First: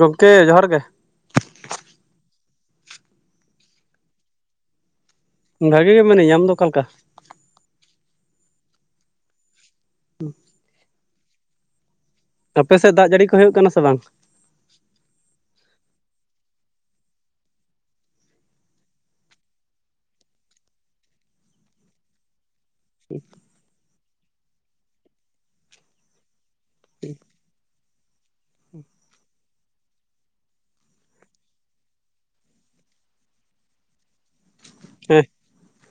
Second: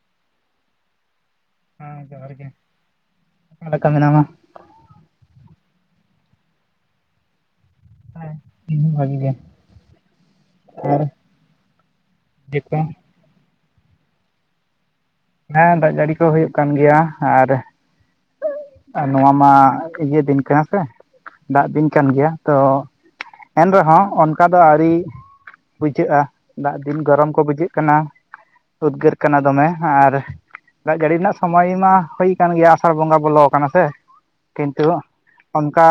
ᱜᱚᱝᱠᱮ ᱡᱚᱦᱟᱨ ᱜᱮ᱾ ᱦᱮᱸ ᱡᱚᱦᱟᱨ ᱜᱮ, ᱠᱟ ᱞᱮᱠᱟ ᱢᱮᱱᱟᱢᱟ? ᱵᱷᱟᱹᱜᱤ ᱜᱮ ᱢᱮᱱᱟᱹᱧᱟ, ᱟᱢ ᱫᱚ ᱚᱠᱟ ᱞᱮᱠᱟ? ᱦᱚᱭ ᱤᱧ ᱦᱚᱸ ᱵᱷᱟᱹᱜᱤ ᱜᱮ ᱟᱨᱼᱼ ᱟᱯᱮ ᱥᱮᱜ ᱫᱟᱜ ᱡᱟᱹᱲᱤ ᱠᱚ ᱦᱩᱭᱩᱜ ᱠᱟᱱᱟ ᱥᱮ ᱵᱟᱝ? ᱦᱮᱸ ᱫᱟᱜ ᱡᱟᱹᱲᱤ ᱠᱚ ᱦᱩᱭᱩᱜ ᱠᱟᱱ ᱜᱮᱭᱟ ᱟᱨᱼᱼ ᱟᱨ ᱱᱚᱣᱟ ᱢᱟ ᱤᱭᱟᱹ ᱫᱤᱱ ᱠᱟᱱᱟ ᱥᱮ ᱫᱟᱜ ᱫᱤᱱ ᱠᱟᱱ ᱜᱮᱭᱟ ᱛᱚ ᱮᱱ ᱨᱮᱦᱚᱸ ᱚᱱᱠᱟ ᱫᱚ ᱟᱹᱣᱨᱤ ᱵᱩᱡᱷᱟᱹᱜᱼᱟ᱾ ᱫᱟᱜ ᱫᱤᱱ ᱜᱚᱨᱚᱢ ᱠᱚ ᱵᱩᱡᱷᱟᱹᱜ ᱠᱟᱱᱟ ᱩᱫᱽᱜᱟᱹᱨ ᱠᱟᱱᱟ ᱫᱚᱢᱮ ᱟᱨ ᱫᱟᱜ ᱡᱟᱲᱤᱨᱮᱱᱟᱜ ᱥᱚᱢᱚᱭ ᱢᱟ ᱦᱩᱭ ᱟᱠᱟᱱ ᱜᱮᱭᱟ ᱟᱥᱟᱲ ᱵᱚᱸᱜᱟ ᱵᱚᱞᱚ ᱠᱟᱱᱟ ᱥᱮ ᱠᱤᱱᱛᱩ ᱦᱮᱸ ᱚᱱᱠᱟ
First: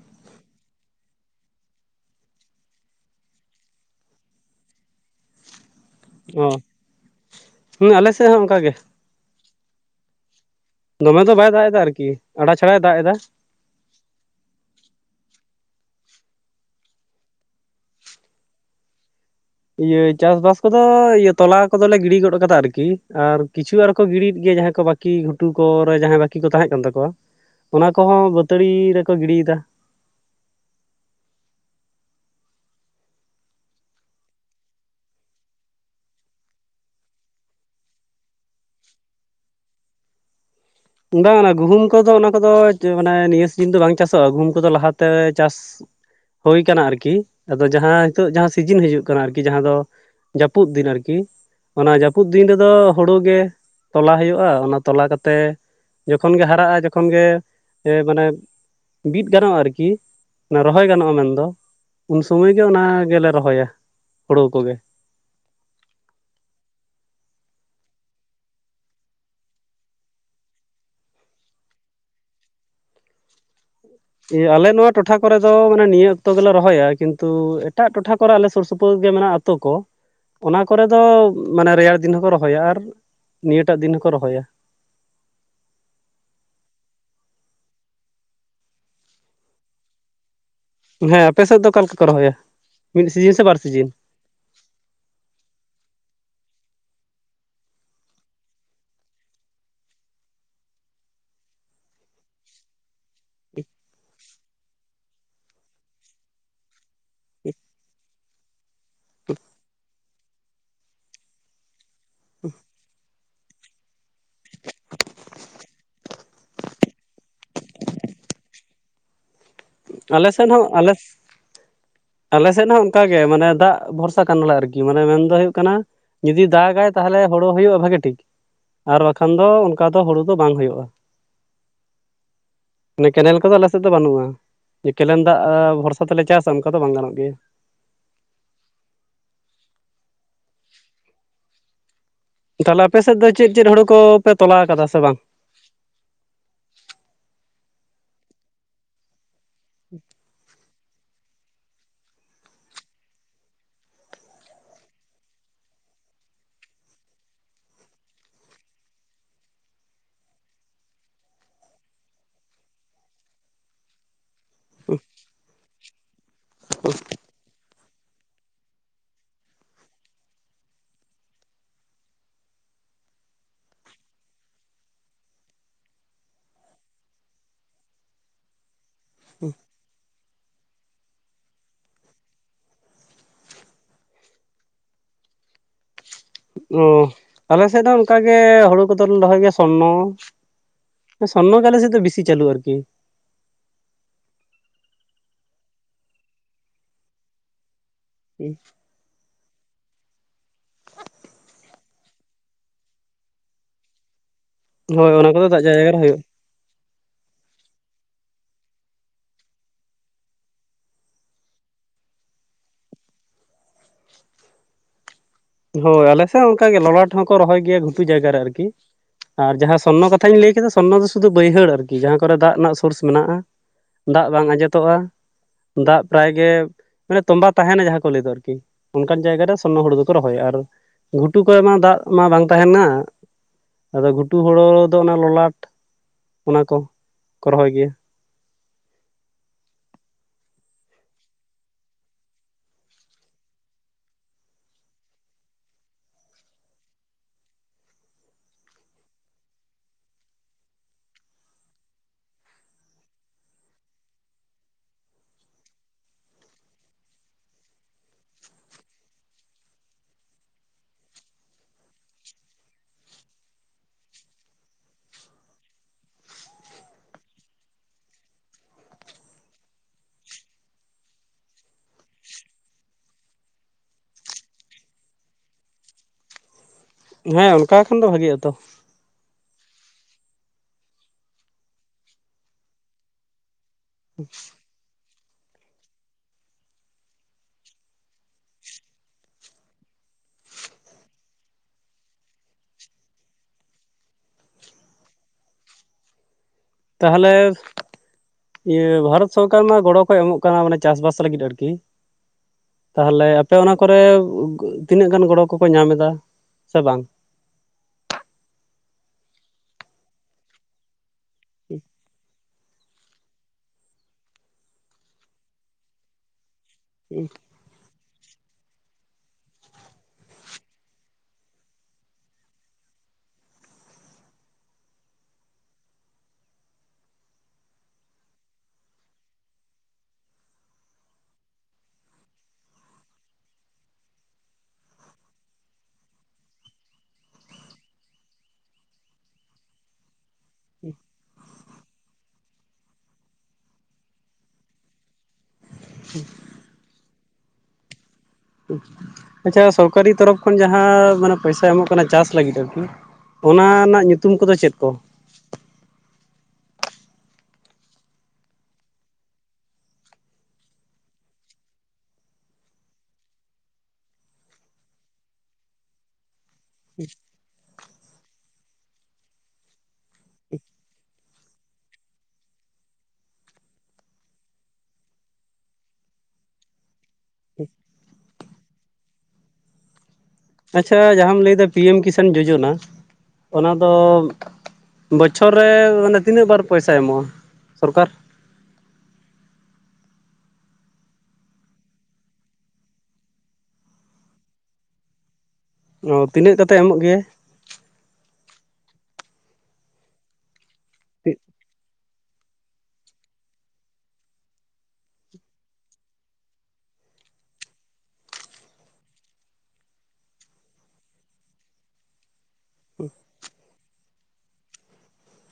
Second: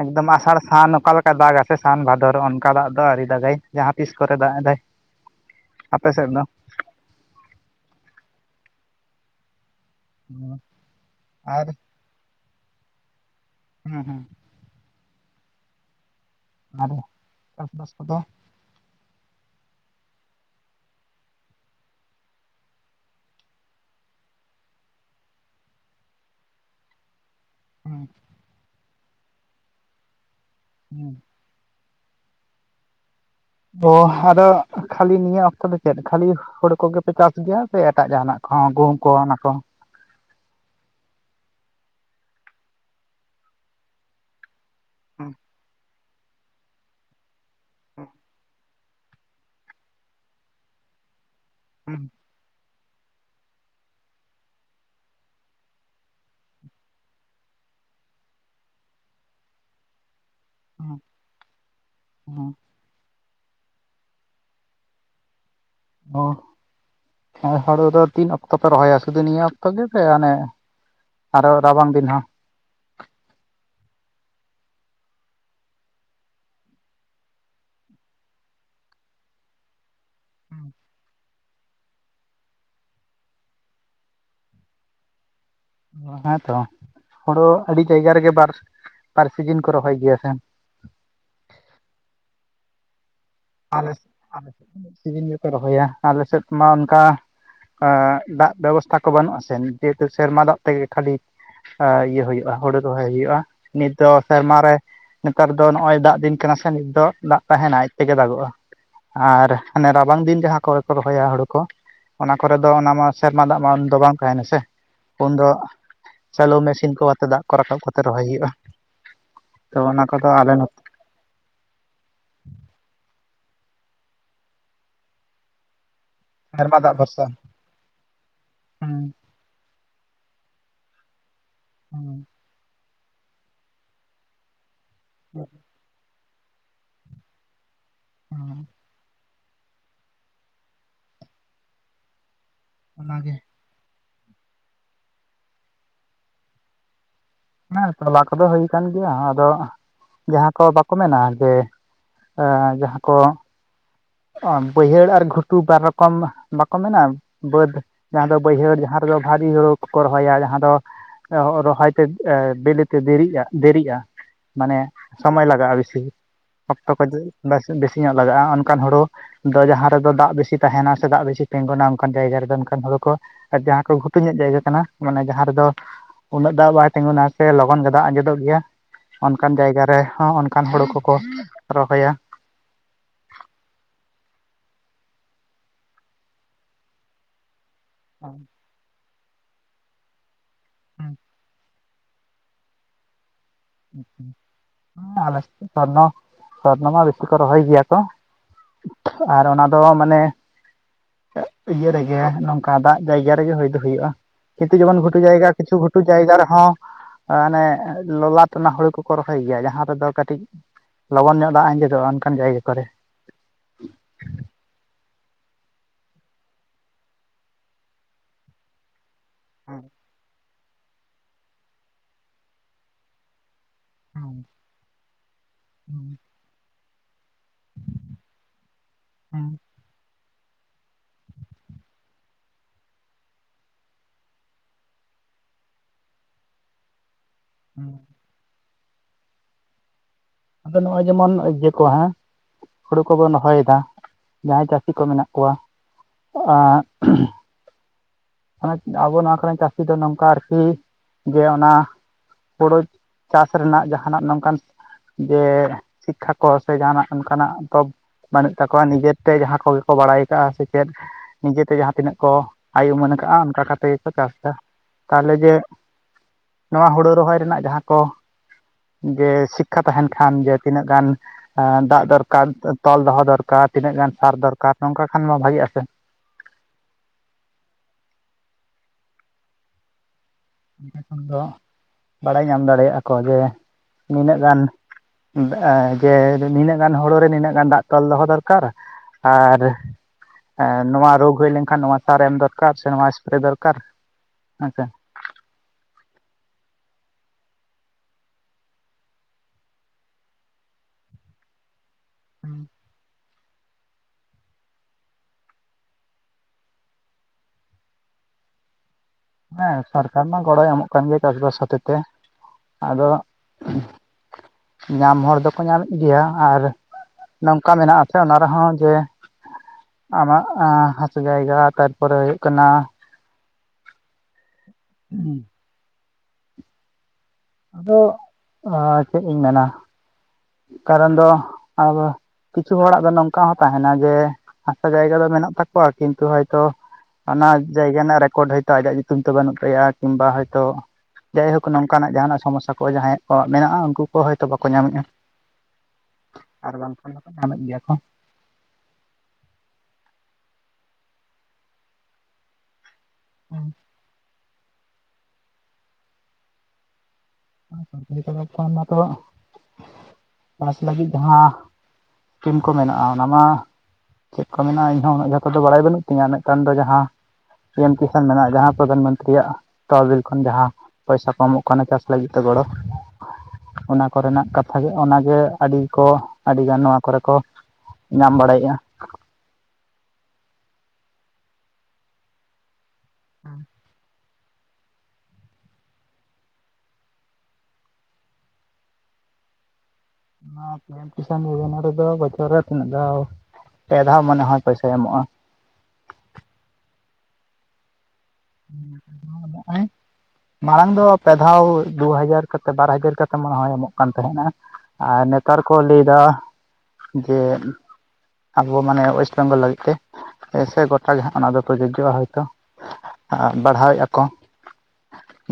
ᱮᱠᱫᱚᱢ ᱟᱥᱟᱲ ᱥᱟᱱ ᱚᱠᱟ ᱞᱮᱠᱟ ᱫᱟᱜᱟ ᱥᱮ ᱥᱟᱱ ᱵᱷᱟᱫᱚᱨ ᱚᱱᱠᱟ ᱫᱟᱜ ᱫᱚ ᱟᱹᱨᱤ ᱫᱟᱜᱟᱭ ᱡᱟᱦᱟᱸ ᱛᱤᱥ ᱠᱚᱨᱮ ᱫᱟᱜ ᱮᱫᱟᱭ᱾ [unintelligible] ᱟᱯᱮ ᱥᱮᱫ ᱫᱚ? ᱚ, ᱦᱚᱸ ᱟᱞᱮ ᱥᱮᱫ ᱦᱚᱸ ᱚᱱᱠᱟ ᱜᱮ᱾ ᱦᱚᱸ ᱫᱚᱢᱮ ᱫᱚ ᱵᱟᱭ ᱫᱟᱜ ᱮᱫᱟ ᱟᱨᱠᱤ ᱟᱲᱟ ᱪᱷᱟᱲᱟᱭ ᱫᱟᱜ ᱮᱫᱟ᱾ ᱦᱮᱸ ᱦᱮᱸ ᱟᱨ ᱪᱟᱥ ᱵᱟᱥ ᱠᱚᱫᱚ? ᱤᱭᱟᱹ ᱪᱟᱥᱵᱟᱥ ᱠᱚᱫᱚ ᱤᱭᱟᱹ ᱛᱚᱞᱟ ᱠᱚᱫᱚᱞᱮ ᱜᱤᱲᱤ ᱜᱚᱫ ᱠᱟᱫᱟ ᱟᱨᱠᱤ ᱟᱨ ᱠᱤᱪᱷᱩ ᱟᱨ ᱠᱚ ᱜᱤᱲᱮᱫ ᱜᱮᱭᱟ ᱡᱟᱦᱟᱸᱭ ᱠᱚ ᱵᱟᱠ ᱠᱤ ᱜᱷᱩᱴᱩ ᱠᱚᱨᱮ ᱡᱟᱦᱟᱸᱭ ᱵᱟᱹᱠᱤ ᱠᱚ ᱛᱟᱦᱮᱸ ᱠᱟᱱ ᱛᱟᱠᱚᱣᱟ ᱚᱱᱟ ᱦᱮᱸ ᱠᱚᱦᱚᱸ ᱵᱟᱹᱛᱟᱹᱲᱤ ᱨᱮᱠᱚ ᱜᱤᱰᱤᱭᱮᱫᱟ᱾ ᱦᱩᱸ ᱚ ᱟᱫᱚ ᱠᱷᱟᱹᱞᱤ ᱱᱤᱭᱟᱹ ᱚᱠᱛᱚ ᱫᱚ ᱪᱮᱫ, ᱠᱷᱟᱹᱞᱤ ᱦᱩᱲᱩ ᱠᱚᱜᱮᱯᱮ ᱪᱟᱥ ᱜᱮᱭᱟ ᱥᱮ ᱮᱴᱟᱜ ᱡᱟᱦᱟᱱᱟᱜ ᱠᱚᱦᱚᱸ ᱜᱩᱦᱩᱢ ᱠᱚ ᱚᱱᱟ ᱠᱚ? ᱵᱟᱝ ᱚᱱᱟ ᱜᱩᱦᱩᱢ ᱠᱚᱫᱚ ᱚᱱᱟ ᱠᱚᱫᱚ ᱢᱟᱱᱮ ᱱᱤᱭᱟᱹ ᱥᱤᱡᱤᱱ ᱫᱚ ᱵᱟᱝ ᱪᱟᱥᱚᱜᱼᱟ ᱜᱩᱦᱩᱢ ᱠᱚᱫᱚ ᱞᱟᱦᱟᱛᱮ ᱦᱮᱸ ᱪᱟᱥ ᱦᱩᱭ ᱠᱟᱱᱟ ᱟᱨᱠᱤ ᱟᱫᱚ ᱡᱟᱦᱟᱸ ᱱᱤᱛᱚᱜ ᱡᱟᱦᱟᱸ ᱥᱤᱡᱤᱱ ᱦᱤᱡᱩᱜ ᱠᱟᱱᱟ ᱟᱨᱠᱤ ᱡᱟᱦᱟᱸ ᱫᱚ ᱡᱟᱹᱯᱩᱫ ᱫᱤᱱ ᱟᱨᱠᱤ ᱚᱱᱟ ᱦᱮᱸ ᱡᱟᱹᱯᱩᱫ ᱫᱤᱱ ᱨᱮᱫᱚ ᱦᱩᱲᱩ ᱜᱮ ᱛᱚᱞᱟ ᱦᱩᱭᱩᱜᱼᱟ ᱚᱱᱟ ᱛᱚᱞᱟ ᱠᱟᱛᱮᱜ ᱡᱚᱠᱷᱚᱱ ᱜᱮ ᱦᱟᱨᱟᱜᱼᱟ ᱡᱚᱠᱷᱚᱱ ᱜᱮ ᱢᱟᱱᱮ ᱵᱤᱫ ᱜᱟᱱᱚᱜᱼᱟ ᱟᱨᱠᱤ ᱚᱱᱟ ᱨᱚᱦᱚᱭ ᱦᱮᱸ ᱜᱟᱱᱚᱜᱼᱟ ᱢᱮᱱᱫᱚ ᱩᱱ ᱥᱚᱢᱚᱭ ᱜᱮ ᱚᱱᱟ ᱜᱮᱞᱮ ᱨᱚᱦᱚᱭᱟ ᱦᱩᱲᱩ ᱠᱚᱜᱮ᱾ ᱦᱚᱸ ᱦᱩᱲᱩ ᱫᱚ ᱛᱤᱱ ᱚᱠᱛᱚ ᱯᱮ ᱨᱚᱦᱚᱭᱟ ᱥᱩᱫᱩ ᱱᱤᱭᱟᱹ ᱚᱠᱛᱚ ᱜᱮᱯᱮ ᱚᱱᱮ? ᱟᱨᱚ ᱨᱟᱵᱟᱝ ᱫᱤᱱ ᱦᱚᱸ? ᱤᱭᱟᱹ ᱟᱞᱮ ᱱᱚᱣᱟ ᱴᱚᱴᱷᱟ ᱠᱚᱨᱮ ᱫᱚ ᱢᱟᱱᱮ ᱱᱤᱭᱟᱹ ᱚᱠᱛᱚ ᱜᱮᱞᱮ ᱨᱚᱦᱚᱭᱟ ᱠᱤᱱᱛᱩ ᱮᱴᱟᱜ ᱴᱚᱴᱷᱟ ᱠᱚᱨᱮ ᱟᱞᱮ ᱥᱩᱨ ᱥᱩᱯᱩᱨ ᱜᱮ ᱢᱮᱱᱟᱜᱼᱟ ᱛᱚᱠᱚ ᱚᱱᱟ ᱠᱚᱨᱮ ᱫᱚ ᱢᱟᱱᱮ ᱨᱮᱭᱟᱲ ᱫᱤᱱ ᱦᱚᱸᱠᱚ ᱨᱚᱦᱚᱭᱟ ᱟᱨ ᱱᱤᱭᱟᱹᱴᱟᱜ ᱫᱤᱱ ᱦᱚᱸᱠᱚ ᱨᱚᱦᱚᱭᱟ᱾ ᱦᱮᱸᱛᱚ ᱦᱳᱲᱳ ᱟᱹᱰᱤ ᱡᱟᱭᱜᱟ ᱨᱮᱜᱮ ᱵᱟᱨ ᱵᱟᱨ ᱥᱤᱡᱤᱱ ᱠᱚ ᱨᱚᱦᱚᱭ ᱜᱮᱭᱟ ᱥᱮ᱾ ᱦᱮᱸ ᱟᱯᱮᱥᱮᱫ ᱫᱚ ᱚᱠᱟ ᱞᱮᱠᱟ ᱠᱚ ᱨᱚᱦᱚᱭᱟ? ᱢᱤᱫ ᱥᱤᱡᱤᱱ ᱥᱮ ᱵᱟᱨ ᱥᱤ ᱟᱞᱮ ᱟᱞᱮ ᱥᱮᱫ ᱢᱤᱫ ᱥᱤᱡᱤᱱ ᱜᱮᱠᱚ ᱨᱚᱦᱚᱭᱟ ᱟᱞᱮ ᱥᱮᱫ ᱢᱟ ᱚᱱᱠᱟ ᱮᱸᱜ ᱫᱟᱜ ᱵᱮᱵᱚᱥᱛᱷᱟ ᱠᱚ ᱵᱟᱹᱱᱩᱜ ᱟᱥᱮ ᱡᱮᱦᱮᱛᱩ ᱥᱮᱨᱢᱟ ᱫᱟᱜ ᱛᱮᱜᱮ ᱠᱷᱟᱹᱞᱤ ᱤᱭᱟᱹ ᱦᱩᱭᱩᱜᱼᱟ ᱦᱩᱲᱩ ᱨᱚᱦᱚᱭ ᱦᱩᱭᱩᱜᱼᱟ᱾ ᱱᱤᱛ ᱫᱚ ᱥᱮᱨᱢᱟ ᱨᱮ ᱱᱮᱛᱟᱨ ᱫᱚ ᱱᱚᱜᱼᱚᱭ ᱫᱟᱜ ᱫᱤᱱ ᱠᱟᱱᱟ ᱥᱮ ᱱᱤᱛ ᱫᱚ ᱫᱟᱜ ᱛᱟᱦᱮᱱᱟ ᱟᱡ ᱛᱮᱜᱮ ᱫᱟᱜᱚᱜᱼᱟ, ᱟᱨ ᱨᱟᱵᱟᱝ ᱫᱤᱱ ᱡᱟᱦᱟᱸ ᱠᱚᱨᱮ ᱠᱚ ᱨᱚᱦᱚᱭᱟ ᱦᱩᱲᱩ ᱠᱚ ᱚᱱᱟ ᱠᱚᱨᱮ ᱫᱚ ᱚᱱᱟ ᱢᱟ ᱥᱮᱨᱢᱟ ᱫᱟᱜ ᱢᱟ ᱵᱟᱝ ᱛᱟᱦᱮᱱᱟᱥᱮ ᱩᱱᱫᱚ ᱥᱮᱞᱚ ᱢᱮᱥᱤᱱ ᱠᱚ ᱟᱛᱮ ᱫᱟᱜ ᱠᱚ ᱨᱟᱠᱟᱵ ᱠᱟᱛᱮ ᱨᱚᱦᱚᱭ ᱦᱩᱭᱩᱜᱼᱟ᱾ ᱛᱚ ᱚᱱᱟ ᱠᱚᱫᱚ ᱟᱞᱮ ᱥᱮᱫ ᱦᱚᱸ ᱱᱚᱛᱮ ᱟᱞᱮ ᱟᱞᱮ ᱥᱮᱫ ᱦᱚᱸ ᱚᱱᱠᱟ ᱜᱮ ᱢᱟᱱᱮ ᱫᱟᱜ ᱵᱷᱚᱨᱥᱟ ᱠᱟᱱᱟᱞᱮ ᱟᱨᱠᱤ ᱢᱟᱱᱮ ᱢᱮᱱ ᱫᱚ ᱦᱩᱭᱩᱜ ᱠᱟᱱᱟ ᱡᱩᱫᱤ ᱥᱮᱨᱢᱟ ᱫᱟᱜᱟᱭ ᱫᱟᱜ ᱛᱟᱦᱚᱞᱮ ᱵᱷᱚᱨᱥᱟ ᱦᱳᱲᱳ ᱦᱩᱭᱩᱜᱼᱟ ᱵᱷᱟᱜᱤ ᱴᱷᱤᱠ ᱟᱨ ᱦᱩᱸ ᱵᱟᱠᱷᱟᱱ ᱫᱚ ᱚᱱᱠᱟ ᱫᱚ ᱦᱳᱲᱳ ᱫᱚ ᱵᱟᱝ ᱦᱩᱭᱩᱜᱼᱟ᱾ ᱦᱩᱸ ᱢᱟᱱᱮ ᱠᱮᱱᱮᱞ ᱠᱚᱫᱚ ᱟᱞᱮᱥᱮᱫ ᱫᱚ ᱵᱟᱹᱱᱩᱜᱼᱟ ᱠᱮᱱᱮᱞ ᱫᱟᱜ ᱵᱷᱚᱨᱥᱟ ᱛᱮᱞᱮ ᱪᱟᱥᱟ ᱚᱱᱠᱟ ᱫᱚ ᱵᱟᱝ ᱜᱟᱱᱚᱜ ᱜᱮᱭᱟ᱾ ᱦᱚᱸ ᱛᱟᱦᱚᱞᱮ ᱟᱯᱮ ᱥᱮᱫ ᱫᱚ ᱚᱱᱟᱜᱮ ᱪᱮᱫ ᱪᱮᱫ ᱦᱩᱲᱩ ᱠᱚ ᱯᱮ ᱛᱚᱞᱟᱣ ᱟᱠᱟᱫᱟ ᱥᱮ ᱵᱟᱝ? ᱦᱮᱸ ᱛᱚᱞᱟ ᱠᱚᱫᱚ ᱦᱩᱭ ᱠᱟᱱ ᱜᱮᱭᱟ ᱟᱫᱚ ᱡᱟᱦᱟᱸ ᱠᱚ ᱵᱟᱠ ᱠᱚ ᱢᱮᱱᱟ ᱡᱮ ᱡᱟᱦᱟᱸ ᱠᱚ ᱚ ᱵᱟᱹᱭᱦᱟᱹᱲ ᱟᱨ ᱜᱷᱩᱴᱩ ᱵᱟᱨ ᱨᱚᱠᱚᱢ ᱵᱟᱠᱚ ᱢᱮᱱᱟ ᱵᱟᱹᱫᱽ ᱡᱟᱦᱟᱸ ᱫᱚ ᱵᱟᱹᱭᱦᱟᱹᱲ ᱡᱟᱦᱟᱸ ᱨᱮᱫᱚ ᱵᱷᱟᱨᱤ ᱦᱩᱲᱩ ᱠᱚᱠᱚ ᱨᱚᱦᱚᱭᱟ ᱡᱟᱦᱟᱸ ᱫᱚ ᱮ ᱨᱚᱦᱚᱭ ᱛᱮ ᱵᱤᱞᱤ ᱛᱮ ᱫᱮᱨᱤᱜᱼᱟ ᱫᱮᱨᱤᱜᱼᱟ ᱾ ᱢᱟᱱᱮ ᱥᱚᱢᱚᱭ ᱞᱟᱜᱟᱜᱼᱟ ᱵᱮᱥᱤ ᱚᱠᱛᱚ ᱠᱚ ᱵᱮᱥ ᱵᱮᱥᱤ ᱧᱚᱜ ᱞᱟᱜᱟᱜᱼᱟ ᱾ ᱚᱱᱠᱟᱱ ᱦᱩᱲᱩ ᱫᱚ ᱡᱟᱦᱟᱸ ᱨᱮᱫᱚ ᱫᱟᱜ ᱵᱮᱥᱤ ᱛᱟᱦᱮᱱᱟ ᱥᱮ ᱫᱟᱜ ᱵᱮᱥᱤ ᱛᱤᱸᱜᱚᱱᱟ ᱚᱱᱠᱟᱱ ᱡᱟᱭᱜᱟ ᱨᱮᱫᱚ ᱚᱱᱠᱟᱱ ᱦᱩᱲᱩ ᱠᱚ ᱟᱨ ᱡᱟᱦᱟᱸ ᱠᱚ ᱜᱷᱩᱴᱩ ᱧᱚᱜ ᱡᱟᱭᱜᱟ ᱠᱟᱱᱟ, ᱢᱟᱱᱮ ᱡᱟᱦᱟᱸ ᱨᱮᱫᱚ ᱩᱱᱟᱹᱜ ᱫᱟᱜ ᱵᱟᱭ ᱛᱤᱸᱜᱩᱱᱟ ᱥᱮ ᱞᱚᱜᱚᱱ ᱜᱮ ᱫᱟᱜ ᱟᱸᱡᱮᱫᱚᱜ ᱜᱮᱭᱟ, ᱚᱱᱠᱟᱱ ᱡᱟᱭᱜᱟ ᱨᱮ ᱦᱚᱸ ᱚᱱᱠᱟᱱ ᱦᱩᱲᱩ ᱠᱚᱠᱚ ᱨᱚᱦᱚᱭᱟ ᱾ ᱚᱻ ᱟᱞᱮ ᱥᱮᱫ ᱫᱚ ᱚᱱᱠᱟ ᱜᱮ ᱦᱩᱲᱩ ᱠᱚᱫᱚ ᱞᱮ ᱨᱚᱦᱚᱭ ᱜᱮᱭᱟ ᱥᱚᱨᱱᱚ ᱾ ᱥᱨᱱᱚ ᱜᱮ ᱟᱞᱮ ᱥᱮᱫ ᱫᱚ ᱵᱮᱥᱤ ᱪᱟᱞᱩ ᱟᱨᱠᱤ ᱾ ᱦᱩᱸ ᱟᱞᱮ [unintelligible] ᱥᱚᱨᱱᱚ ᱥᱚᱨᱱᱚ ᱢᱟ ᱵᱮᱥᱤ ᱠᱚ ᱨᱚᱦᱚᱭ ᱜᱮᱭᱟ ᱛᱚ ᱾ [unintelligible] ᱟᱨ ᱚᱱᱟ ᱫᱚ ᱢᱟᱱᱮ ᱤᱭᱟᱹ ᱨᱮᱜᱮ ᱱᱚᱝᱠᱟ ᱫᱟᱜ ᱡᱟᱭᱜᱟ ᱨᱮᱜᱮ ᱦᱩᱭ ᱫᱚ ᱦᱩᱭᱩᱜᱼᱟ ᱾ ᱠᱤᱱᱛᱩ ᱡᱮᱢᱚᱱ ᱦᱳᱭ ᱜᱷᱩᱴᱩ ᱚᱱᱟ ᱠᱚᱫᱚ ᱡᱟᱭᱜᱟ ᱫᱟᱜ ᱠᱤᱪᱷᱩ ᱜᱷᱩᱴᱩ ᱨᱮ ᱦᱩᱭᱩᱜ ᱡᱟᱭᱜᱟ ᱨᱮᱦᱚᱸ ᱢᱟᱱᱮ ᱞᱚᱞᱟᱴ ᱚᱱᱟ ᱦᱩᱲᱩ ᱠᱚᱠᱚ ᱨᱚᱦᱚᱭ ᱜᱮᱭᱟ ᱡᱟᱦᱟᱸ ᱨᱮᱫᱚ ᱠᱟᱹᱴᱤᱡ ᱞᱚᱜᱚᱱ ᱧᱚᱜ ᱫᱟᱜ ᱟᱸᱡᱮᱫᱚᱜᱼᱟ ᱚᱱᱠᱟᱱ ᱡᱟᱭᱜᱟ ᱠᱚᱨᱮ ᱾ ᱦᱳᱭ ᱟᱞᱮ ᱥᱮᱫ ᱦᱚᱸ ᱚᱱᱠᱟ ᱜᱮ ᱞᱚᱞᱟᱴ ᱦᱚᱸᱠᱚ ᱨᱚᱦᱚᱭ ᱜᱮᱭᱟ ᱜᱷᱩᱴᱩ ᱡᱟᱭᱜᱟ ᱨᱮ ᱟᱨᱠᱤ ᱾ ᱟᱨ ᱡᱟᱦᱟᱸ ᱥᱚᱨᱱᱚ ᱠᱟᱛᱷᱟᱧ ᱞᱟᱹᱭ ᱥᱚᱨᱱᱚ ᱫᱚ ᱥᱩᱫᱷᱩ ᱵᱟᱹᱭᱦᱟᱹᱲ ᱟᱨᱠᱤ ᱡᱟᱦᱟᱸ ᱠᱚᱨᱮ ᱫᱟᱜ ᱨᱮᱱᱟᱜ ᱥᱳᱨᱥ ᱢᱮᱱᱟᱜᱼᱟ ᱾ ᱫᱟᱜ ᱵᱟᱝ ᱟᱸᱡᱮᱫᱚᱜᱼᱟ, ᱫᱟᱜ ᱯᱨᱟᱭ ᱜᱮ ᱢᱟᱱᱮ ᱛᱚᱢᱵᱟ ᱛᱟᱦᱮᱱᱟ ᱡᱟᱦᱟᱸ ᱠᱚ ᱞᱟᱹᱭ ᱫᱚ ᱟᱨᱠᱤ ᱚᱱᱠᱟᱱ ᱡᱟᱭᱜᱟ ᱨᱮ ᱥᱚᱨᱱᱚ ᱦᱚᱲᱩ ᱠᱚ ᱨᱚᱦᱚᱭᱟ ᱟᱨ ᱜᱷᱩᱴᱩ ᱠᱚᱨᱮ ᱢᱟ ᱫᱟᱜ ᱢᱟ ᱵᱟᱝ ᱛᱟᱦᱮᱱᱟ ᱾ ᱟᱫᱚ ᱜᱷᱩᱴᱩ ᱦᱩᱲᱩ ᱫᱚ ᱚᱱᱟ ᱞᱚᱞᱟᱴ ᱚᱱᱟ ᱠᱚ ᱠᱚ ᱨᱚᱦᱚᱭ ᱜᱮᱭᱟ ᱾ ᱟᱫᱚ ᱱᱚᱜᱼᱚᱭ ᱡᱮᱢᱚᱱ ᱤᱡᱟᱹ ᱠᱚ ᱦᱮᱸ ᱦᱩᱲᱳ ᱠᱚᱵᱚᱱ ᱨᱚᱦᱚᱭᱮᱫᱟ, ᱡᱟᱦᱟᱸᱭ ᱪᱟᱹᱥᱤ ᱠᱚ ᱢᱮᱱᱟᱜ ᱠᱚᱣᱟ ᱟᱸ [unintelligible] ᱟᱵᱚ ᱱᱚᱣᱟ ᱠᱚᱨᱮᱱ ᱪᱟᱹᱥᱤ ᱫᱚ ᱱᱚᱝᱠᱟ ᱟᱨᱠᱤ ᱡᱮ ᱚᱱᱟ ᱦᱳᱲᱳ ᱪᱟᱥ ᱨᱮᱱᱟᱜ ᱡᱟᱦᱟᱱᱟᱜ ᱱᱚᱝᱠᱟᱱ ᱡᱮ ᱥᱤᱠᱠᱷᱟ ᱠᱚ ᱥᱮ ᱡᱟᱦᱟᱱᱟᱜ ᱚᱱᱠᱟᱱᱟᱜ ᱜᱚᱵ ᱵᱟᱹᱱᱩᱜ ᱛᱟᱠᱚᱣᱟ ᱱᱤᱡᱮᱨ ᱛᱮ ᱡᱟᱦᱟᱸ ᱠᱚᱜᱮ ᱠᱚ ᱵᱟᱲᱟᱭ ᱠᱟᱜᱼᱟ ᱥᱮ ᱪᱮᱫ ᱱᱤᱡᱮᱛᱮ ᱡᱟᱦᱟᱸ ᱛᱤᱱᱟᱹᱜ ᱠᱚ ᱟᱭ ᱩᱢᱟᱹᱱ ᱠᱟᱜᱼᱟ ᱚᱱᱠᱟ ᱠᱟᱛᱮᱜ ᱜᱮᱠᱚ ᱪᱟᱥ ᱮᱫᱟ ᱾ ᱛᱟᱦᱚᱞᱮ ᱡᱮ ᱱᱚᱣᱟ ᱦᱩᱲᱩ ᱨᱚᱦᱚᱭ ᱨᱮᱱᱟᱜ ᱡᱟᱦᱟᱸ ᱠᱚ ᱡᱮ ᱥᱤ ᱠᱷᱟ ᱛᱟᱦᱮᱱ ᱠᱷᱟᱱ ᱡᱮ ᱛᱤᱱᱟᱹᱜ ᱜᱟᱱ ᱫᱟᱜ ᱫᱚᱨᱠᱟᱨ ᱛᱚᱞ ᱫᱚᱦᱚ ᱫᱚᱨᱠᱟᱨ ᱛᱤᱱᱟᱹᱜ ᱜᱟᱱ ᱥᱟᱨ ᱫᱚᱨᱠᱟᱨ ᱱᱚᱝᱠᱟ ᱠᱷᱟᱱ ᱢᱟ ᱵᱷᱟᱜᱤᱜ ᱟᱥᱮ? ᱦᱮᱸ ᱚᱱᱠᱟ ᱠᱷᱟᱱ ᱫᱚ ᱵᱷᱟᱜᱤᱜ ᱟᱛᱚ ᱾ ᱮᱸᱰᱮ ᱠᱷᱟᱱ ᱫᱚ ᱵᱟᱲᱟᱭ ᱧᱟᱢ ᱫᱟᱲᱮᱭᱟᱜᱼᱟ ᱠᱚ ᱡᱮ ᱱᱤᱱᱟᱹᱜ ᱜᱟᱱ ᱡᱮ ᱱᱤᱱᱟᱹᱜ ᱜᱟᱱ ᱦᱩᱲᱩ ᱨᱮ ᱱᱤᱱᱟᱹᱜ ᱜᱟᱱ ᱫᱟᱜ ᱛᱚᱞ ᱫᱚᱦᱚ ᱫᱚᱨᱠᱟᱨ ᱾ ᱟᱨ ᱱᱚᱣᱟ ᱨᱳᱜᱽ ᱦᱩᱭ ᱞᱮᱱᱠᱷᱟᱱ ᱱᱚᱣᱟ ᱥᱟᱨ ᱮᱢ ᱫᱚᱨᱠᱟᱨ ᱥᱮ ᱱᱚᱣᱟ ᱮᱯᱨᱮ ᱫᱚᱨᱠᱟᱨ ᱦᱮᱸᱥᱮ ᱾ ᱛᱟᱦᱚᱞᱮ ᱤᱭᱟᱹ ᱵᱷᱟᱨᱚᱛ ᱥᱚᱨᱠᱟᱨ ᱢᱟ ᱜᱚᱲᱚ ᱠᱚᱭ ᱮᱢᱚᱜ ᱠᱟᱱᱟ ᱢᱟᱱᱮ ᱪᱟᱥᱵᱟᱥ ᱞᱟᱹᱜᱤᱫ ᱟᱨᱠᱤ ᱛᱟᱦᱚᱞᱮ ᱟᱯᱮ ᱚᱱᱟ ᱠᱚᱨᱮ ᱛᱤᱱᱟᱹᱜ ᱜᱟᱱ ᱜᱚᱲᱚ ᱠᱚᱠᱚ ᱧᱟᱢ ᱮᱫᱟ ᱥᱮ ᱵᱟᱝ? ᱦᱮᱸ ᱥᱚᱨᱠᱟᱨ ᱢᱟ ᱜᱚᱲᱚᱭ ᱮᱢᱚᱜ ᱠᱟᱱ ᱜᱮᱭᱟ ᱪᱟᱥᱵᱟᱥ ᱦᱚᱛᱮ ᱛᱮ ᱾ ᱟᱫᱚ ᱧᱟᱢ ᱦᱚᱲ ᱫᱚᱠᱚ ᱧᱟᱢᱮᱫ ᱜᱮᱭᱟ ᱟᱨ ᱩᱸ [unintelligible] ᱱᱚᱝᱠᱟ ᱢᱮᱱᱟᱜ ᱟᱥᱮ ᱚᱱᱟ ᱨᱮᱦᱚᱸ ᱡᱮ ᱟᱢᱟᱜ ᱦᱟᱥᱩ ᱡᱟᱭᱜᱟ, ᱛᱟᱨᱯᱚᱨᱮ ᱦᱩᱭᱩᱜ ᱠᱟᱱᱟ ᱦᱩᱜ-ᱩᱸ ᱾ ᱵᱚ ᱟ ᱪᱮᱜ ᱤᱧ ᱢᱮᱱᱟ, ᱠᱟᱨᱚᱱ ᱫᱚ ᱟᱵᱚ ᱠᱤᱪᱷᱩ ᱦᱚᱲᱟᱜ ᱫᱚ ᱱᱚᱝᱠᱟ ᱦᱚᱸ ᱛᱟᱦᱮᱱᱟ ᱡᱮ ᱦᱟᱥᱟ ᱡᱟᱭᱜᱟ ᱫᱚ ᱢᱮᱱᱟᱜ ᱛᱟᱠᱚᱣᱟ, ᱠᱤᱱᱛᱩ ᱦᱚᱭᱛᱳ ᱚᱱᱟ ᱡᱟᱭᱜᱟ ᱨᱮᱱᱟᱜ ᱨᱮᱠᱚᱰ ᱦᱚᱭᱛᱳ ᱟᱡᱟᱜ ᱧᱩᱛᱩᱢ ᱛᱮ ᱵᱟᱹᱱᱩᱜ ᱛᱟᱭᱟ ᱠᱤᱢᱵᱟ ᱦᱚ ᱛᱚ ᱡᱟᱭᱦᱳᱠ ᱱᱚᱝᱠᱟᱱᱟᱜ ᱡᱟᱦᱟᱱᱟᱜ ᱥᱚᱢᱚᱥᱥᱟ ᱠᱚ ᱡᱟᱦᱟᱸᱭᱟᱜ ᱠᱚᱣᱟᱜ ᱢᱮᱱᱟᱜᱼᱟ ᱩᱱᱠᱩ ᱠᱚ ᱦᱚᱳᱭᱛᱳ ᱵᱟᱠᱚ ᱧᱟᱢᱮᱜᱼᱟ᱾ ᱟᱨ ᱵᱟᱝᱠᱷᱟᱱ ᱦᱚᱠᱚ ᱧᱟᱢᱮᱫ ᱜᱮᱭᱟ ᱠᱚ᱾ ᱟᱪᱪᱷᱟ ᱥᱚᱨᱠᱟᱨᱤ ᱛᱚᱨᱚᱯᱷ ᱠᱷᱚᱱ ᱡᱟᱦᱟᱸ ᱢᱟᱱᱮ ᱯᱚᱭᱥᱟ ᱮᱢᱚᱜ ᱠᱟᱱᱟ ᱪᱟᱥ ᱞᱟᱹᱜᱤᱫ ᱟᱨᱠᱤ᱾ ᱚᱱᱟ ᱨᱮᱱᱟᱜ ᱧᱩᱛᱩᱢ ᱠᱚᱫᱚ ᱪᱮᱫ ᱠᱚ? [inaudible] ᱢᱟᱛᱚ, ᱪᱟᱥ ᱞᱟᱹᱜᱤᱫ ᱡᱟᱦᱟᱸ ᱠᱤᱢ ᱠᱚ ᱢᱮᱱᱟᱜᱼᱟ ᱚᱱᱟᱢᱟ ᱪᱮᱜ ᱠᱚ ᱢᱮᱱᱟᱜᱼᱟ ᱤᱧᱦᱚᱸ ᱩᱱᱟᱹᱜ ᱡᱷᱚᱛᱚ ᱫᱚ ᱵᱟᱲᱟᱭ ᱵᱟᱹᱱᱩᱜ ᱛᱤᱧᱟ ᱢᱮᱜᱴᱟᱱ ᱫᱚ ᱡᱟᱦᱟᱸ ᱯᱤᱮᱢ ᱠᱤᱥᱟᱱ ᱢᱮᱱᱟᱜᱼᱟ ᱡᱟᱦᱟᱸ ᱯᱨᱚᱫᱷᱟᱱ ᱢᱚᱱᱛᱨᱤᱭᱟᱜ ᱛᱚᱵᱤᱞ ᱠᱷᱚᱱ ᱡᱟᱦᱟᱸ ᱯᱚᱭᱥᱟ ᱠᱚ ᱮᱢᱚᱜ ᱠᱟᱱᱟ ᱪᱟᱥ ᱞᱟᱹᱜᱤᱫ ᱛᱮ ᱜᱚᱲᱚ ᱚᱱᱟ ᱠᱚᱨᱮᱱᱟᱜ ᱠᱟᱛᱷᱟ ᱜᱮ ᱚᱱᱟᱜᱮ ᱟᱹᱰᱤ ᱠᱚ ᱟᱹᱰᱤ ᱜᱟᱱ ᱱᱚᱣᱟ ᱠᱚᱨᱮ ᱠᱚ ᱧᱟᱢ ᱵᱟᱲᱟᱭᱮᱜᱼᱟ᱾ ᱟᱪᱪᱷᱟ ᱡᱟᱦᱟᱸᱢ ᱞᱟᱹᱭᱫᱟ ᱯᱤ ᱮᱢ ᱠᱤᱥᱟᱱ ᱡᱳᱡᱚᱱᱟ, ᱚᱱᱟ ᱫᱚ ᱵᱚᱪᱷᱚᱨ ᱨᱮ ᱢᱟᱱᱮ ᱛᱤᱱᱟᱹᱜ ᱵᱟᱨ ᱯᱚᱭᱥᱟᱭ ᱮᱢᱚᱜᱼᱟ ᱥᱚᱨᱠᱟᱨ? ᱱᱚᱣᱟ ᱯᱤ ᱮᱢ ᱠᱤᱥᱟᱱ ᱡᱳᱡᱚᱱᱟ ᱨᱮᱫᱚ ᱵᱚᱪᱷᱚᱨ ᱨᱮ ᱛᱤᱱᱟᱹᱜ ᱫᱷᱟᱣ, ᱯᱮ ᱫᱷᱟᱣ ᱢᱟᱱᱮ ᱦᱚᱭ ᱯᱚᱭᱥᱟᱭ ᱮᱢᱚᱜᱼᱟ᱾ ᱚᱻ ᱛᱤᱱᱟᱹᱜ ᱠᱟᱛᱮ ᱮᱢᱚᱜ ᱜᱮᱭᱟᱭ? [inaudible] ᱢᱟᱲᱟᱝ ᱫᱚ ᱯᱮ ᱫᱷᱟᱣ᱾ ᱫᱩ ᱦᱟᱡᱟᱨ ᱠᱟᱛᱮ ᱵᱟᱨ ᱦᱟᱡᱟᱨ ᱠᱟᱛᱮ ᱢᱟᱲᱮ ᱦᱚᱭ ᱮᱢᱚᱜ ᱠᱟᱱ ᱛᱟᱦᱮᱸᱱᱟ, ᱟᱨ ᱱᱮᱛᱟᱨ ᱠᱚ ᱞᱟᱹᱭ ᱫᱟ ᱡᱮ ᱟᱵᱚ ᱢᱟᱱᱮ ᱳᱭᱮᱥᱴ ᱵᱮᱝᱜᱚᱞ ᱞᱟᱹᱜᱤᱫ ᱛᱮ ᱮ ᱥᱮ ᱜᱚᱴᱟ ᱜᱮ ᱦᱟᱜ ᱚᱱᱟ ᱫᱚ ᱯᱨᱳᱚᱡᱳᱡᱚᱼᱟ ᱦᱳᱭᱛᱚ᱾ ᱩᱸ᱾ ᱟᱜ ᱵᱟᱲᱦᱟᱣᱮᱜ ᱟᱠᱚ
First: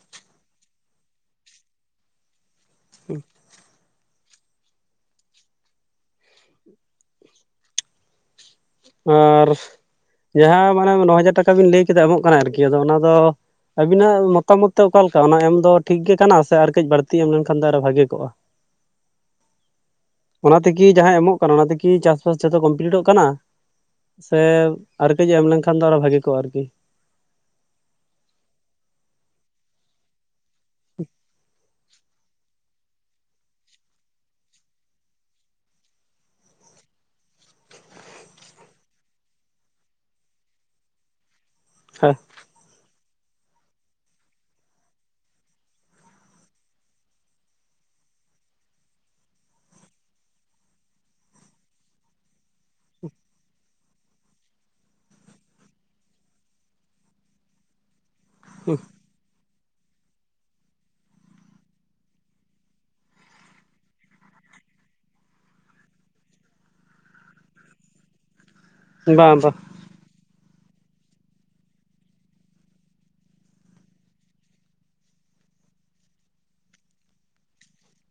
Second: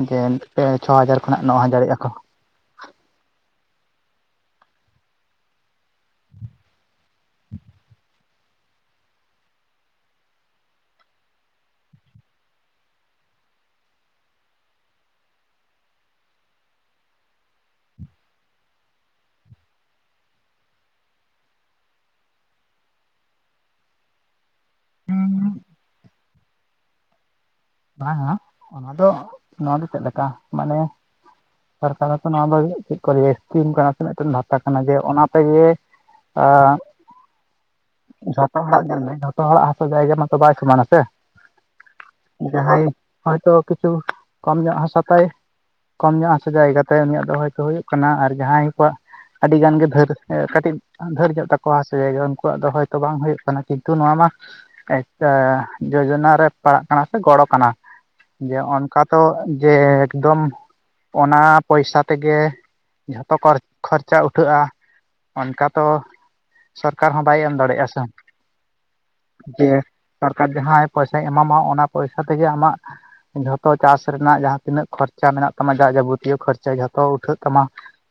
ᱡᱮ ᱯᱮ ᱪᱷᱚ ᱦᱟᱡᱟᱨ ᱠᱷᱚᱱᱟᱜ ᱱᱚ ᱦᱟᱡᱟᱨᱮᱜ ᱟᱠᱚ᱾ ᱦᱩᱸ᱾ [inaudible] ᱟᱨ ᱡᱟᱦᱟᱸ ᱢᱟᱱᱮ ᱱᱚ ᱦᱟᱡᱟᱨ ᱴᱟᱠᱟ ᱵᱤᱱ ᱞᱟᱹᱭ ᱠᱮᱫᱟ ᱮᱢᱚᱜ ᱠᱟᱱᱟᱭ ᱟᱨᱠᱤ ᱟᱫᱚ ᱚᱱᱟ ᱫᱚ ᱟᱵᱤᱱᱟᱜ ᱢᱚᱛᱟᱢᱚᱛ ᱛᱮ ᱚᱠᱟ ᱞᱮᱠᱟ ᱚᱱᱟ ᱮᱢ ᱫᱚ ᱴᱷᱤᱠ ᱜᱮ ᱠᱟᱱᱟ ᱥᱮ ᱟᱨ ᱠᱟᱹᱡ ᱵᱟᱹᱲᱛᱤ ᱮᱢ ᱞᱮᱱᱠᱷᱟᱱ ᱫᱚ ᱟᱨᱚ ᱵᱷᱟᱜᱮ ᱠᱚᱜᱼᱟ᱾ [inaudible] ᱚᱱᱟ ᱛᱮᱠᱤ ᱡᱟᱦᱟᱸ ᱮᱢᱚᱜ ᱠᱟᱱᱟ ᱚᱱᱟ ᱛᱮᱠᱤ ᱪᱟᱥᱼᱵᱟᱥ ᱡᱚᱛᱚ ᱠᱚᱢᱯᱞᱤᱴᱚᱜ ᱠᱟᱱᱟ? ᱥᱮ ᱟᱨ ᱠᱟᱹᱡ ᱮᱢ ᱞᱮᱱᱠᱷᱟᱱ ᱫᱚ ᱟᱨᱚ ᱵᱷᱟᱹᱜᱤ ᱠᱚᱜᱼᱟ ᱟᱨᱠᱤ᱾ ᱵᱟᱝᱼᱟ ᱚᱱᱟ ᱫᱚ ᱱᱚᱣᱟ ᱫᱚ ᱪᱮᱜ ᱞᱮᱠᱟ ᱢᱟᱱᱮ, ᱥᱚᱨᱠᱟᱨᱚ ᱱᱚᱣᱟ ᱫᱚ ᱪᱤᱫ ᱠᱚ ᱞᱟᱹᱭᱟ ᱤᱥᱠᱤᱢ ᱠᱟᱱᱟ ᱥᱮ ᱢᱤᱫᱴᱮᱱ ᱵᱷᱟᱛᱟ ᱠᱟᱱᱟ, ᱡᱮ ᱚᱱᱟ ᱛᱮᱜᱮ ᱟ ᱡᱷᱚᱛᱚ ᱦᱚᱲᱟᱜ ᱧᱮᱞᱢᱮ ᱡᱷᱚᱛᱚ ᱦᱚᱲᱟᱜ ᱦᱟᱥ ᱡᱟᱭᱜᱟ ᱢᱟᱛᱚ ᱵᱟᱭ ᱥᱚᱢᱟᱱ ᱥᱮ᱾ ᱦᱮ᱾ ᱡᱟᱦᱟᱸᱭ ᱦᱚᱭᱛᱚ ᱠᱤᱪᱷᱩ ᱠᱚᱢ ᱧᱚᱜ ᱦᱟᱥᱟ ᱛᱟᱭ ᱠᱚᱢ ᱧᱚᱜ ᱦᱟᱥᱟ ᱡᱟᱭᱜᱟᱛᱮ ᱩᱱᱤᱭᱟᱜ ᱫᱚ ᱦᱚᱭᱛᱚ ᱦᱩᱭᱩᱜ ᱠᱟᱱᱟ, ᱟᱨ ᱡᱟᱦᱟᱸᱭ ᱠᱚᱣᱟᱜ ᱟᱹᱰᱤ ᱜᱟᱱ ᱜᱮ ᱫᱷᱟᱹᱨ ᱮ ᱠᱟᱹᱴᱤᱱ ᱫᱷᱟᱹᱨ ᱧᱚᱜ ᱛᱟᱠᱚᱣᱟ ᱥᱮ ᱡᱟᱭᱜᱟ ᱩᱱᱠᱩᱣᱟᱜ ᱫᱚ ᱦᱚᱭᱛᱚ ᱵᱟᱝ ᱦᱩᱭᱩᱜ ᱠᱟᱱᱟ, ᱠᱤᱱᱛᱩ ᱱᱚᱣᱟ ᱢᱟ ᱮᱠᱠᱟ ᱡᱳᱡᱚᱱᱟ ᱨᱮ ᱯᱟᱲᱟᱜ ᱠᱟᱱᱟ ᱥᱮ ᱜᱚᱲᱚ ᱠᱟᱱᱟ, ᱡᱮ ᱚᱱᱠᱟ ᱛᱚ ᱡᱮ ᱮᱠᱫᱚᱢ ᱚᱱᱟ ᱯᱚᱭᱥᱟ ᱛᱮᱜᱮ ᱡᱷᱚᱛᱚ ᱠᱚᱨ-ᱠᱷᱚᱨᱪᱟ ᱩᱴᱷᱟᱹᱜᱼᱟ᱾ ᱚᱱᱠᱟ ᱛᱚ ᱥᱚᱨᱠᱟᱨ ᱦᱚᱸ ᱵᱟᱭ ᱮᱢ ᱫᱟᱲᱮᱭᱟᱜᱼᱟ ᱥᱮ᱾ ᱵᱟᱝ ᱵᱟᱝ ᱡᱮ ᱥᱚᱨᱠᱟᱨ ᱡᱟᱦᱟᱸᱭ ᱯᱚᱭᱥᱟᱭ ᱮᱢᱟᱢᱟ ᱚᱱᱟ ᱯᱚᱭᱥᱟ ᱛᱮᱜᱮ ᱟᱢᱟᱜ ᱡᱷᱚᱛᱚ ᱪᱟᱥ ᱨᱮᱱᱟᱜ ᱡᱟᱦᱟᱸ ᱛᱤᱱᱟᱹᱜ ᱠᱷᱚᱨᱪᱟ ᱢᱮᱱᱟᱜ ᱛᱟᱢᱟ ᱡᱟ ᱡᱟᱵᱚᱛᱤᱭᱚ ᱠᱷᱚᱨᱪᱟ ᱡᱷᱚᱛᱚ ᱩᱴᱷᱟᱹᱜ ᱛᱟᱢᱟ᱾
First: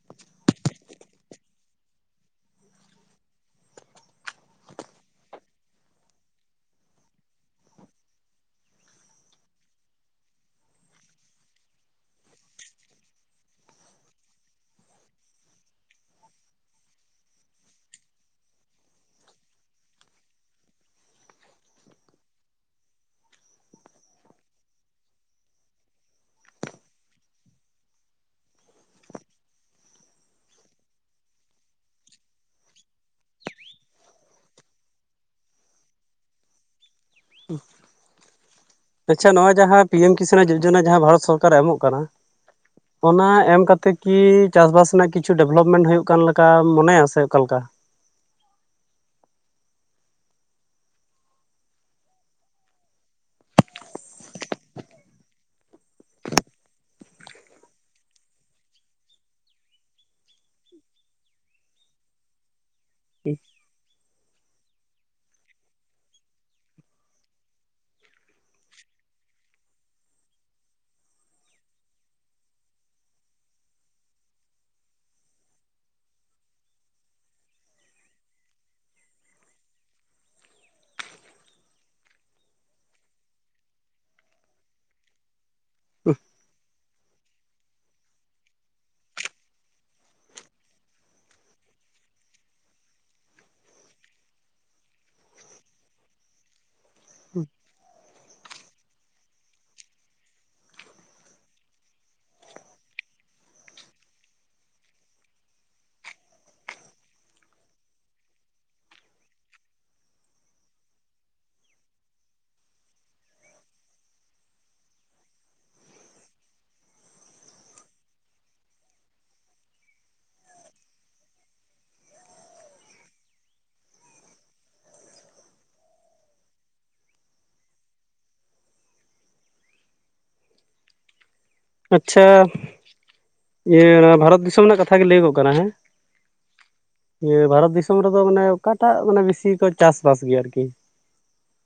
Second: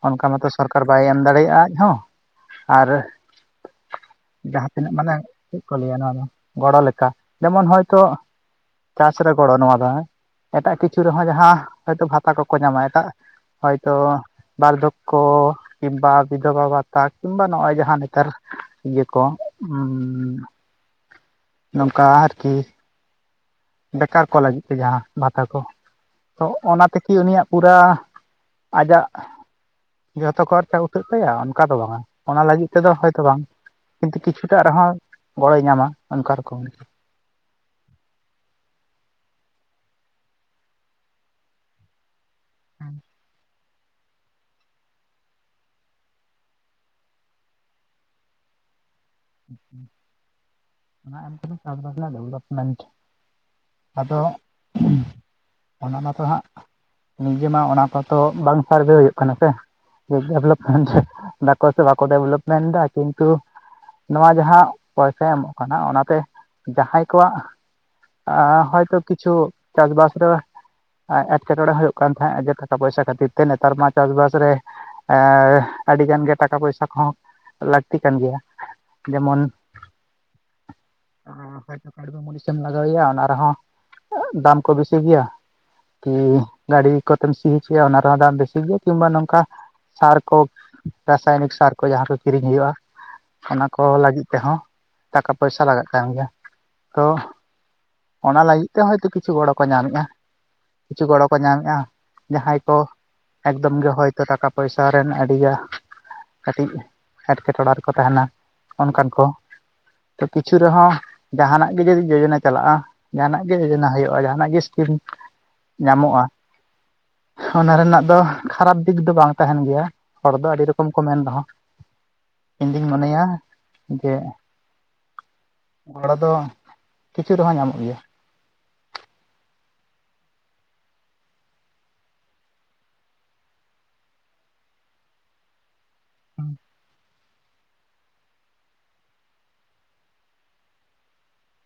ᱚᱱᱠᱟ ᱢᱟᱛᱚ ᱥᱚᱨᱠᱟᱨ ᱵᱟᱭ ᱮᱢ ᱫᱟᱲᱮᱭᱟᱜᱼᱟ ᱟᱡ ᱦᱚᱸ, ᱟᱨ ᱡᱟᱦᱟᱸ ᱛᱤᱱᱟᱹᱜ ᱢᱟᱱᱮ ᱪᱤᱜ ᱠᱚ ᱞᱟᱹᱭᱟ ᱱᱚᱣᱟ ᱫᱚ? ᱜᱚᱲᱚ ᱞᱮᱠᱟ ᱡᱮᱢᱚᱱ ᱦᱚᱭᱛᱚ ᱪᱟᱥ ᱨᱮ ᱜᱚᱲᱚ ᱱᱚᱣᱟ ᱫᱚ ᱦᱮᱸ, ᱮᱴᱟᱜ ᱠᱤᱪᱷᱩ ᱨᱮᱦᱚᱸ ᱡᱟᱦᱟᱸ ᱦᱚᱭᱛᱚ ᱵᱷᱟᱛᱟ ᱠᱚᱠᱚ ᱧᱟᱢᱟ ᱮᱴᱟᱜ ᱦᱚᱭᱛᱚ᱾ ᱵᱟᱨᱫᱷᱚᱠᱚ ᱠᱤᱢᱵᱟ ᱵᱤᱫᱷᱚᱵᱟ ᱵᱷᱟᱛᱟ ᱠᱤᱝᱵᱟ ᱱᱚᱜᱼᱚᱭ ᱡᱟᱦᱟᱸ ᱱᱮᱛᱟᱨ ᱤᱭᱟᱹ ᱠᱚ ᱩᱸᱻ ᱱᱚᱝᱠᱟ ᱟᱨᱠᱤ ᱾ ᱵᱮᱠᱟᱨ ᱠᱚ ᱞᱟᱹᱜᱤᱫ ᱛᱮ ᱡᱟᱦᱟᱸ ᱵᱷᱟᱛᱟ ᱠᱚ ᱾ ᱛᱚ ᱚᱱᱟ ᱛᱮᱠᱤ ᱩᱱᱤᱭᱟᱜ ᱯᱩᱨᱟ, ᱟᱡᱟᱜ ᱡᱚᱛᱚ [unintelligible] ᱩᱛᱟᱹᱜ ᱛᱟᱭᱟ ᱚᱱᱠᱟ ᱫᱚ ᱵᱟᱝᱟ ᱚᱱᱟ ᱞᱟᱹᱜᱤᱫ ᱛᱮᱫᱚ ᱦᱚᱭᱛᱚ ᱵᱟᱝ ᱠᱤᱱᱛᱩ ᱠᱤᱪᱷᱩᱴᱟᱜ ᱨᱮᱦᱚᱸ ᱜᱚᱲᱚᱭ ᱧᱟᱢᱟ ᱚᱱᱠᱟ ᱨᱚᱠᱚᱢ ᱾ ᱟᱪᱪᱷᱟ ᱱᱚᱣᱟ ᱡᱟᱦᱟᱸ ᱯᱤᱭᱮᱢ ᱠᱤᱥᱟᱱ ᱡᱚᱡᱚᱱᱟ ᱡᱟᱦᱟᱸ ᱵᱷᱟᱨᱚᱛ ᱥᱚᱨᱠᱟᱨ ᱮᱢᱚᱜ ᱠᱟᱱᱟ ᱾ ᱚᱱᱟ ᱮᱢ ᱠᱟᱛᱮ ᱠᱤ ᱪᱟᱥ ᱵᱟᱥ ᱨᱮᱱᱟᱜ ᱠᱤᱪᱷᱩ ᱰᱮᱵᱷᱞᱚᱯᱢᱮᱱᱴ ᱦᱩᱭᱩᱜ ᱠᱟᱱ ᱞᱮᱠᱟ ᱢᱚᱱᱮᱭᱟ ᱥᱮ ᱚᱠᱟᱞᱮᱠᱟ? ᱚᱱᱟ ᱮᱢ ᱠᱟᱛᱮ [unintelligible] ᱰᱮᱵᱷᱞᱚᱯᱢᱮᱱᱴ ᱟᱫᱚ ᱚᱱᱮ ᱢᱟᱛᱚ ᱦᱟᱸᱜ ᱱᱤᱡᱮ ᱢᱟ ᱚᱱᱟ ᱠᱚᱛᱚ ᱵᱟᱝ ᱥᱟᱨᱵᱷᱮ ᱦᱩᱭᱩᱜ ᱠᱟᱱᱟ ᱥᱮ ᱾ [unintelligible] ᱥᱮ ᱵᱟᱠᱚ ᱰᱮᱵᱷᱞᱚᱯᱢᱮᱱᱴ ᱮᱫᱟ ᱠᱤᱱᱛᱩ ᱱᱚᱣᱟ ᱡᱟᱦᱟᱸ ᱯᱚᱭᱥᱟᱭ ᱮᱢᱚᱜ ᱠᱟᱱᱟ ᱚᱱᱟᱛᱮ ᱡᱟᱦᱟᱸᱭ ᱠᱚᱣᱟᱜ ᱟ ᱦᱚᱭᱛᱚ ᱠᱤᱪᱷᱩ ᱪᱟᱥᱵᱟᱥ ᱨᱮ ᱮᱴᱠᱮᱴᱚᱬᱮ ᱦᱩᱭᱩᱜ ᱠᱟᱱ ᱛᱟᱦᱮᱸᱜ ᱡᱮ ᱴᱟᱠᱟ ᱯᱚᱭᱥᱟ ᱠᱷᱟᱹᱛᱤᱨ ᱛᱮ ᱱᱮᱛᱟᱨ ᱢᱟ ᱪᱟᱥᱵᱟᱥ ᱨᱮ ᱟᱹᱰᱤ ᱜᱟᱱ ᱜᱮ ᱴᱟᱠᱟ ᱯᱚᱭᱥᱟ ᱠᱚᱦᱚᱸ ᱞᱟᱹᱠᱛᱤ ᱠᱟᱱ ᱜᱮᱭᱟ ᱾ ᱡᱮᱢᱚᱱ [unintelligible] [unintelligible] ᱚᱱᱟ ᱨᱮᱦᱚᱸ ᱫᱟᱢ ᱠᱚ ᱵᱮᱥᱤ ᱜᱮᱭᱟ ᱾ ᱠᱤ ᱜᱟᱹᱰᱤ ᱠᱚᱛᱮᱢ ᱥᱤ ᱦᱚᱪᱚᱭᱟ ᱚᱱᱟ ᱨᱮᱦᱚᱸ ᱫᱟᱢ ᱵᱮᱥᱤ ᱜᱮᱭᱟ ᱠᱤᱢᱵᱟ ᱱᱚᱝᱠᱟ ᱥᱟᱨ ᱠᱚ ᱨᱟᱥᱟᱭᱚᱱᱤᱠ ᱥᱟᱨ ᱠᱚ ᱡᱟᱦᱟᱸ ᱠᱚ ᱠᱤᱨᱤᱧ ᱦᱩᱭᱩᱜᱼᱟ ᱾ ᱠᱚ ᱞᱟᱹᱜᱤᱫ ᱛᱮᱦᱚᱸ ᱴᱟᱠᱟ ᱯᱚᱭᱥᱟ ᱞᱟᱜᱟᱜ ᱠᱟᱱ ᱜᱮᱭᱟ ᱛᱚ ᱚᱱᱟ ᱞᱟᱹᱜᱤᱫ ᱛᱮ ᱦᱭᱛᱚ ᱠᱤᱪᱷᱩ ᱜᱚᱲᱚ ᱠᱚ ᱧᱟᱢᱮᱜᱼᱟ ᱾ ᱠᱤᱪᱷᱩ ᱜᱚᱲᱚ ᱠᱚ ᱧᱟᱢᱮᱜᱼᱟ ᱡᱟᱦᱟᱸᱭ ᱠᱚ ᱮᱠᱫᱚᱢ ᱜᱮ ᱦᱚᱭᱛᱚ ᱴᱟᱠᱟ ᱯᱚᱭᱥᱟ ᱨᱮᱱ [unintelligible] ᱠᱟᱹᱴᱤᱡ ᱮᱴᱠᱮᱴᱚᱲᱟ ᱨᱮᱠᱚ ᱛᱟᱦᱮᱱᱟ ᱾ ᱚᱱᱠᱟᱱ ᱠᱚ ᱛᱚ ᱠᱤᱪᱷᱩ ᱨᱮᱦᱚᱸ ᱡᱟᱦᱟᱱᱟᱜ ᱜᱮ ᱡᱩᱫᱤ ᱡᱚᱡᱚᱱᱟ ᱪᱟᱞᱟᱜᱼᱟ ᱡᱟᱦᱟᱸᱱᱟᱜ ᱜᱮ ᱡᱚᱡᱚᱱᱟ ᱦᱩᱭᱩᱜᱼᱟ ᱡᱟᱦᱟᱱᱟᱜ ᱜᱮ ᱥᱠᱤᱢ ᱧᱟᱢᱚᱜᱼᱟ ᱚᱱᱟ ᱨᱮᱱᱟᱜ ᱫᱚ ᱠᱷᱟᱨᱟᱯ ᱫᱤᱠ ᱫᱚ ᱵᱟᱝ ᱛᱟᱦᱮᱱ ᱜᱮᱭᱟ ᱾ ᱦᱚᱲ ᱫᱚ ᱟᱹᱰᱤ ᱨᱚᱠᱚᱢ ᱠᱚ ᱢᱮᱱ ᱨᱮᱦᱚᱸ ᱤᱧᱫᱩᱧ ᱢᱚᱱᱮᱭᱟ ᱾ ᱡᱮ ᱜᱚᱲᱟ ᱫᱚ ᱠᱤᱪᱷᱩ ᱨᱮᱦᱚᱸ ᱧᱟᱢᱚᱜ ᱜᱮᱭᱟ ᱾ ᱟᱪᱪᱷᱟ ᱤᱭᱟᱹ ᱵᱷᱟᱨᱚᱛ ᱫᱤᱥᱚᱢ ᱨᱮᱱᱟᱜ ᱠᱟᱛᱷᱟ ᱜᱮ ᱞᱟᱹᱭᱚ ᱜᱚᱜ ᱠᱟᱱᱟ ᱦᱮᱸ ᱾ ᱤᱭᱟᱹ ᱵᱷᱟᱨᱚᱛ ᱫᱤᱥᱚᱢ ᱨᱮᱫᱚ ᱢᱟᱱᱮ ᱚᱠᱟᱴᱟᱜ ᱢᱟᱱᱮ ᱵᱤᱥᱤ ᱠᱚ ᱪᱟᱥᱵᱟᱥ ᱜᱮᱭᱟ ᱟᱨᱠᱤ?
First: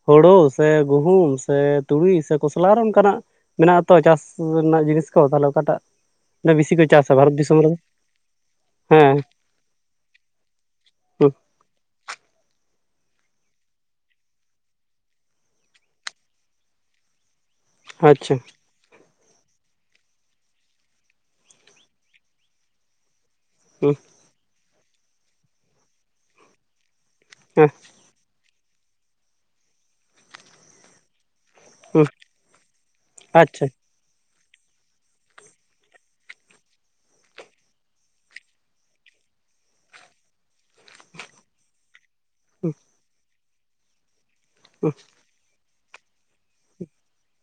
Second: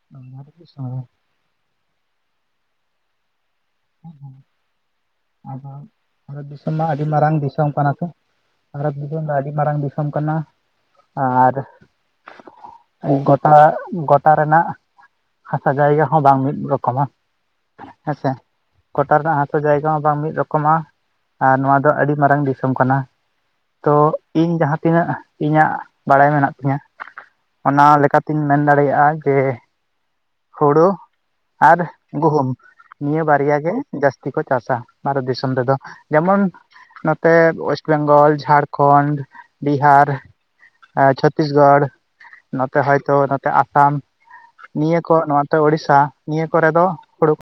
ᱦᱩᱲᱩ ᱵᱷᱟᱨᱚᱛ ᱥᱮ ᱫᱤᱥᱚᱢ ᱨᱮ ᱜᱩᱦᱩᱢ ᱥᱮ ᱛᱩᱲᱤ ᱥᱮ ᱠᱚᱥᱞᱟ ᱟᱨᱚ ᱚᱱᱠᱟᱱᱟᱜ ᱢᱮᱱᱟᱜ ᱟᱛᱚ ᱪᱟᱥ ᱨᱮᱱᱟᱜ ᱡᱤᱱᱤᱥ ᱠᱚ ᱛᱟᱦᱚᱞᱮ ᱟᱫᱚ ᱚᱠᱟᱴᱟᱜ ᱵᱷᱟᱨᱚᱛ ᱫᱤᱥᱚᱢ ᱵᱮᱥᱤ ᱢᱟ ᱠᱚ ᱟᱹᱰᱤ ᱪᱟᱥᱟ ᱢᱟᱨᱟᱝ ᱵᱷᱟᱨᱚᱛ ᱫᱤᱥᱚᱢ ᱨᱮᱫᱚ ᱠᱟᱱᱟ ᱛᱚ ᱵᱷᱟᱨᱚᱛ ᱦᱮᱸ ᱫᱤᱥᱚᱢ ᱟᱹᱰᱤ ᱢᱟᱨᱟᱝ ᱫᱤᱥᱚᱢ ᱠᱟᱱᱟ ᱦᱩᱸ ᱟᱨ ᱜᱚᱴᱟ ᱜᱚᱴᱟ ᱨᱮᱱᱟᱜ ᱦᱟᱥᱟ ᱡᱟᱭᱜᱟ ᱦᱚᱸ ᱵᱟᱝ ᱢᱤᱫ ᱨᱚᱠᱚᱢᱟ ᱾ ᱟᱪᱪᱷᱟ ᱾ ᱠᱚᱴᱟ ᱨᱮᱱᱟᱜ ᱦᱟᱥᱟ ᱡᱟᱭᱜᱟ ᱦᱚᱸ ᱵᱟᱝ ᱢᱤᱫ ᱨᱚᱠᱚᱢᱟ ᱟᱨ ᱱᱚᱣᱟ ᱫᱚ ᱟᱹᱰᱤ ᱢᱟᱨᱟᱝ ᱫᱤᱥᱚᱢ ᱠᱟᱱᱟ ᱾ ᱦᱩᱸ ᱛᱚ ᱤᱧ ᱡᱟᱦᱟᱸ ᱛᱤᱱᱟᱹᱜ ᱤᱧᱟᱹᱜ ᱵᱟᱲᱟᱭ ᱢᱮᱱᱟᱜ ᱛᱤᱧᱟᱹ ᱦᱮᱸ ᱚᱱᱟ ᱞᱮᱠᱟᱛᱤᱧ ᱢᱮᱱ ᱫᱟᱲᱮᱭᱟᱜᱼᱟ ᱡᱮ ᱦᱩᱲᱩ ᱟᱨ ᱦᱩᱸ ᱜᱩᱦᱩᱢ ᱱᱤᱭᱟᱹ ᱵᱟᱨᱭᱟ ᱟᱪᱪᱷᱟ ᱜᱮ ᱡᱟᱹᱥᱛᱤ ᱠᱚ ᱪᱟᱥᱟ ᱵᱷᱟᱨᱚᱛ ᱫᱤᱥᱚᱢ ᱨᱮᱫᱚ ᱾ ᱡᱮᱢᱚᱱ ᱱᱚᱛᱮ ᱚᱭᱮᱥᱴ ᱵᱮᱝᱜᱚᱞ ᱡᱷᱟᱲᱠᱷᱚᱸᱰ ᱵᱤᱦᱟᱨ ᱪᱷᱚᱛᱤᱥᱜᱚᱲ ᱱᱚᱛᱮ ᱦᱚᱭᱛᱚ ᱱᱚᱛᱮ ᱟᱥᱟᱢ ᱱᱤᱭᱟᱹ ᱠᱚ ᱱᱚᱣᱟ ᱛᱮ ᱚᱲᱤᱥᱟ ᱱᱤᱭᱟᱹ ᱠᱚᱨᱮ ᱫᱚ ᱦᱩᱲᱩ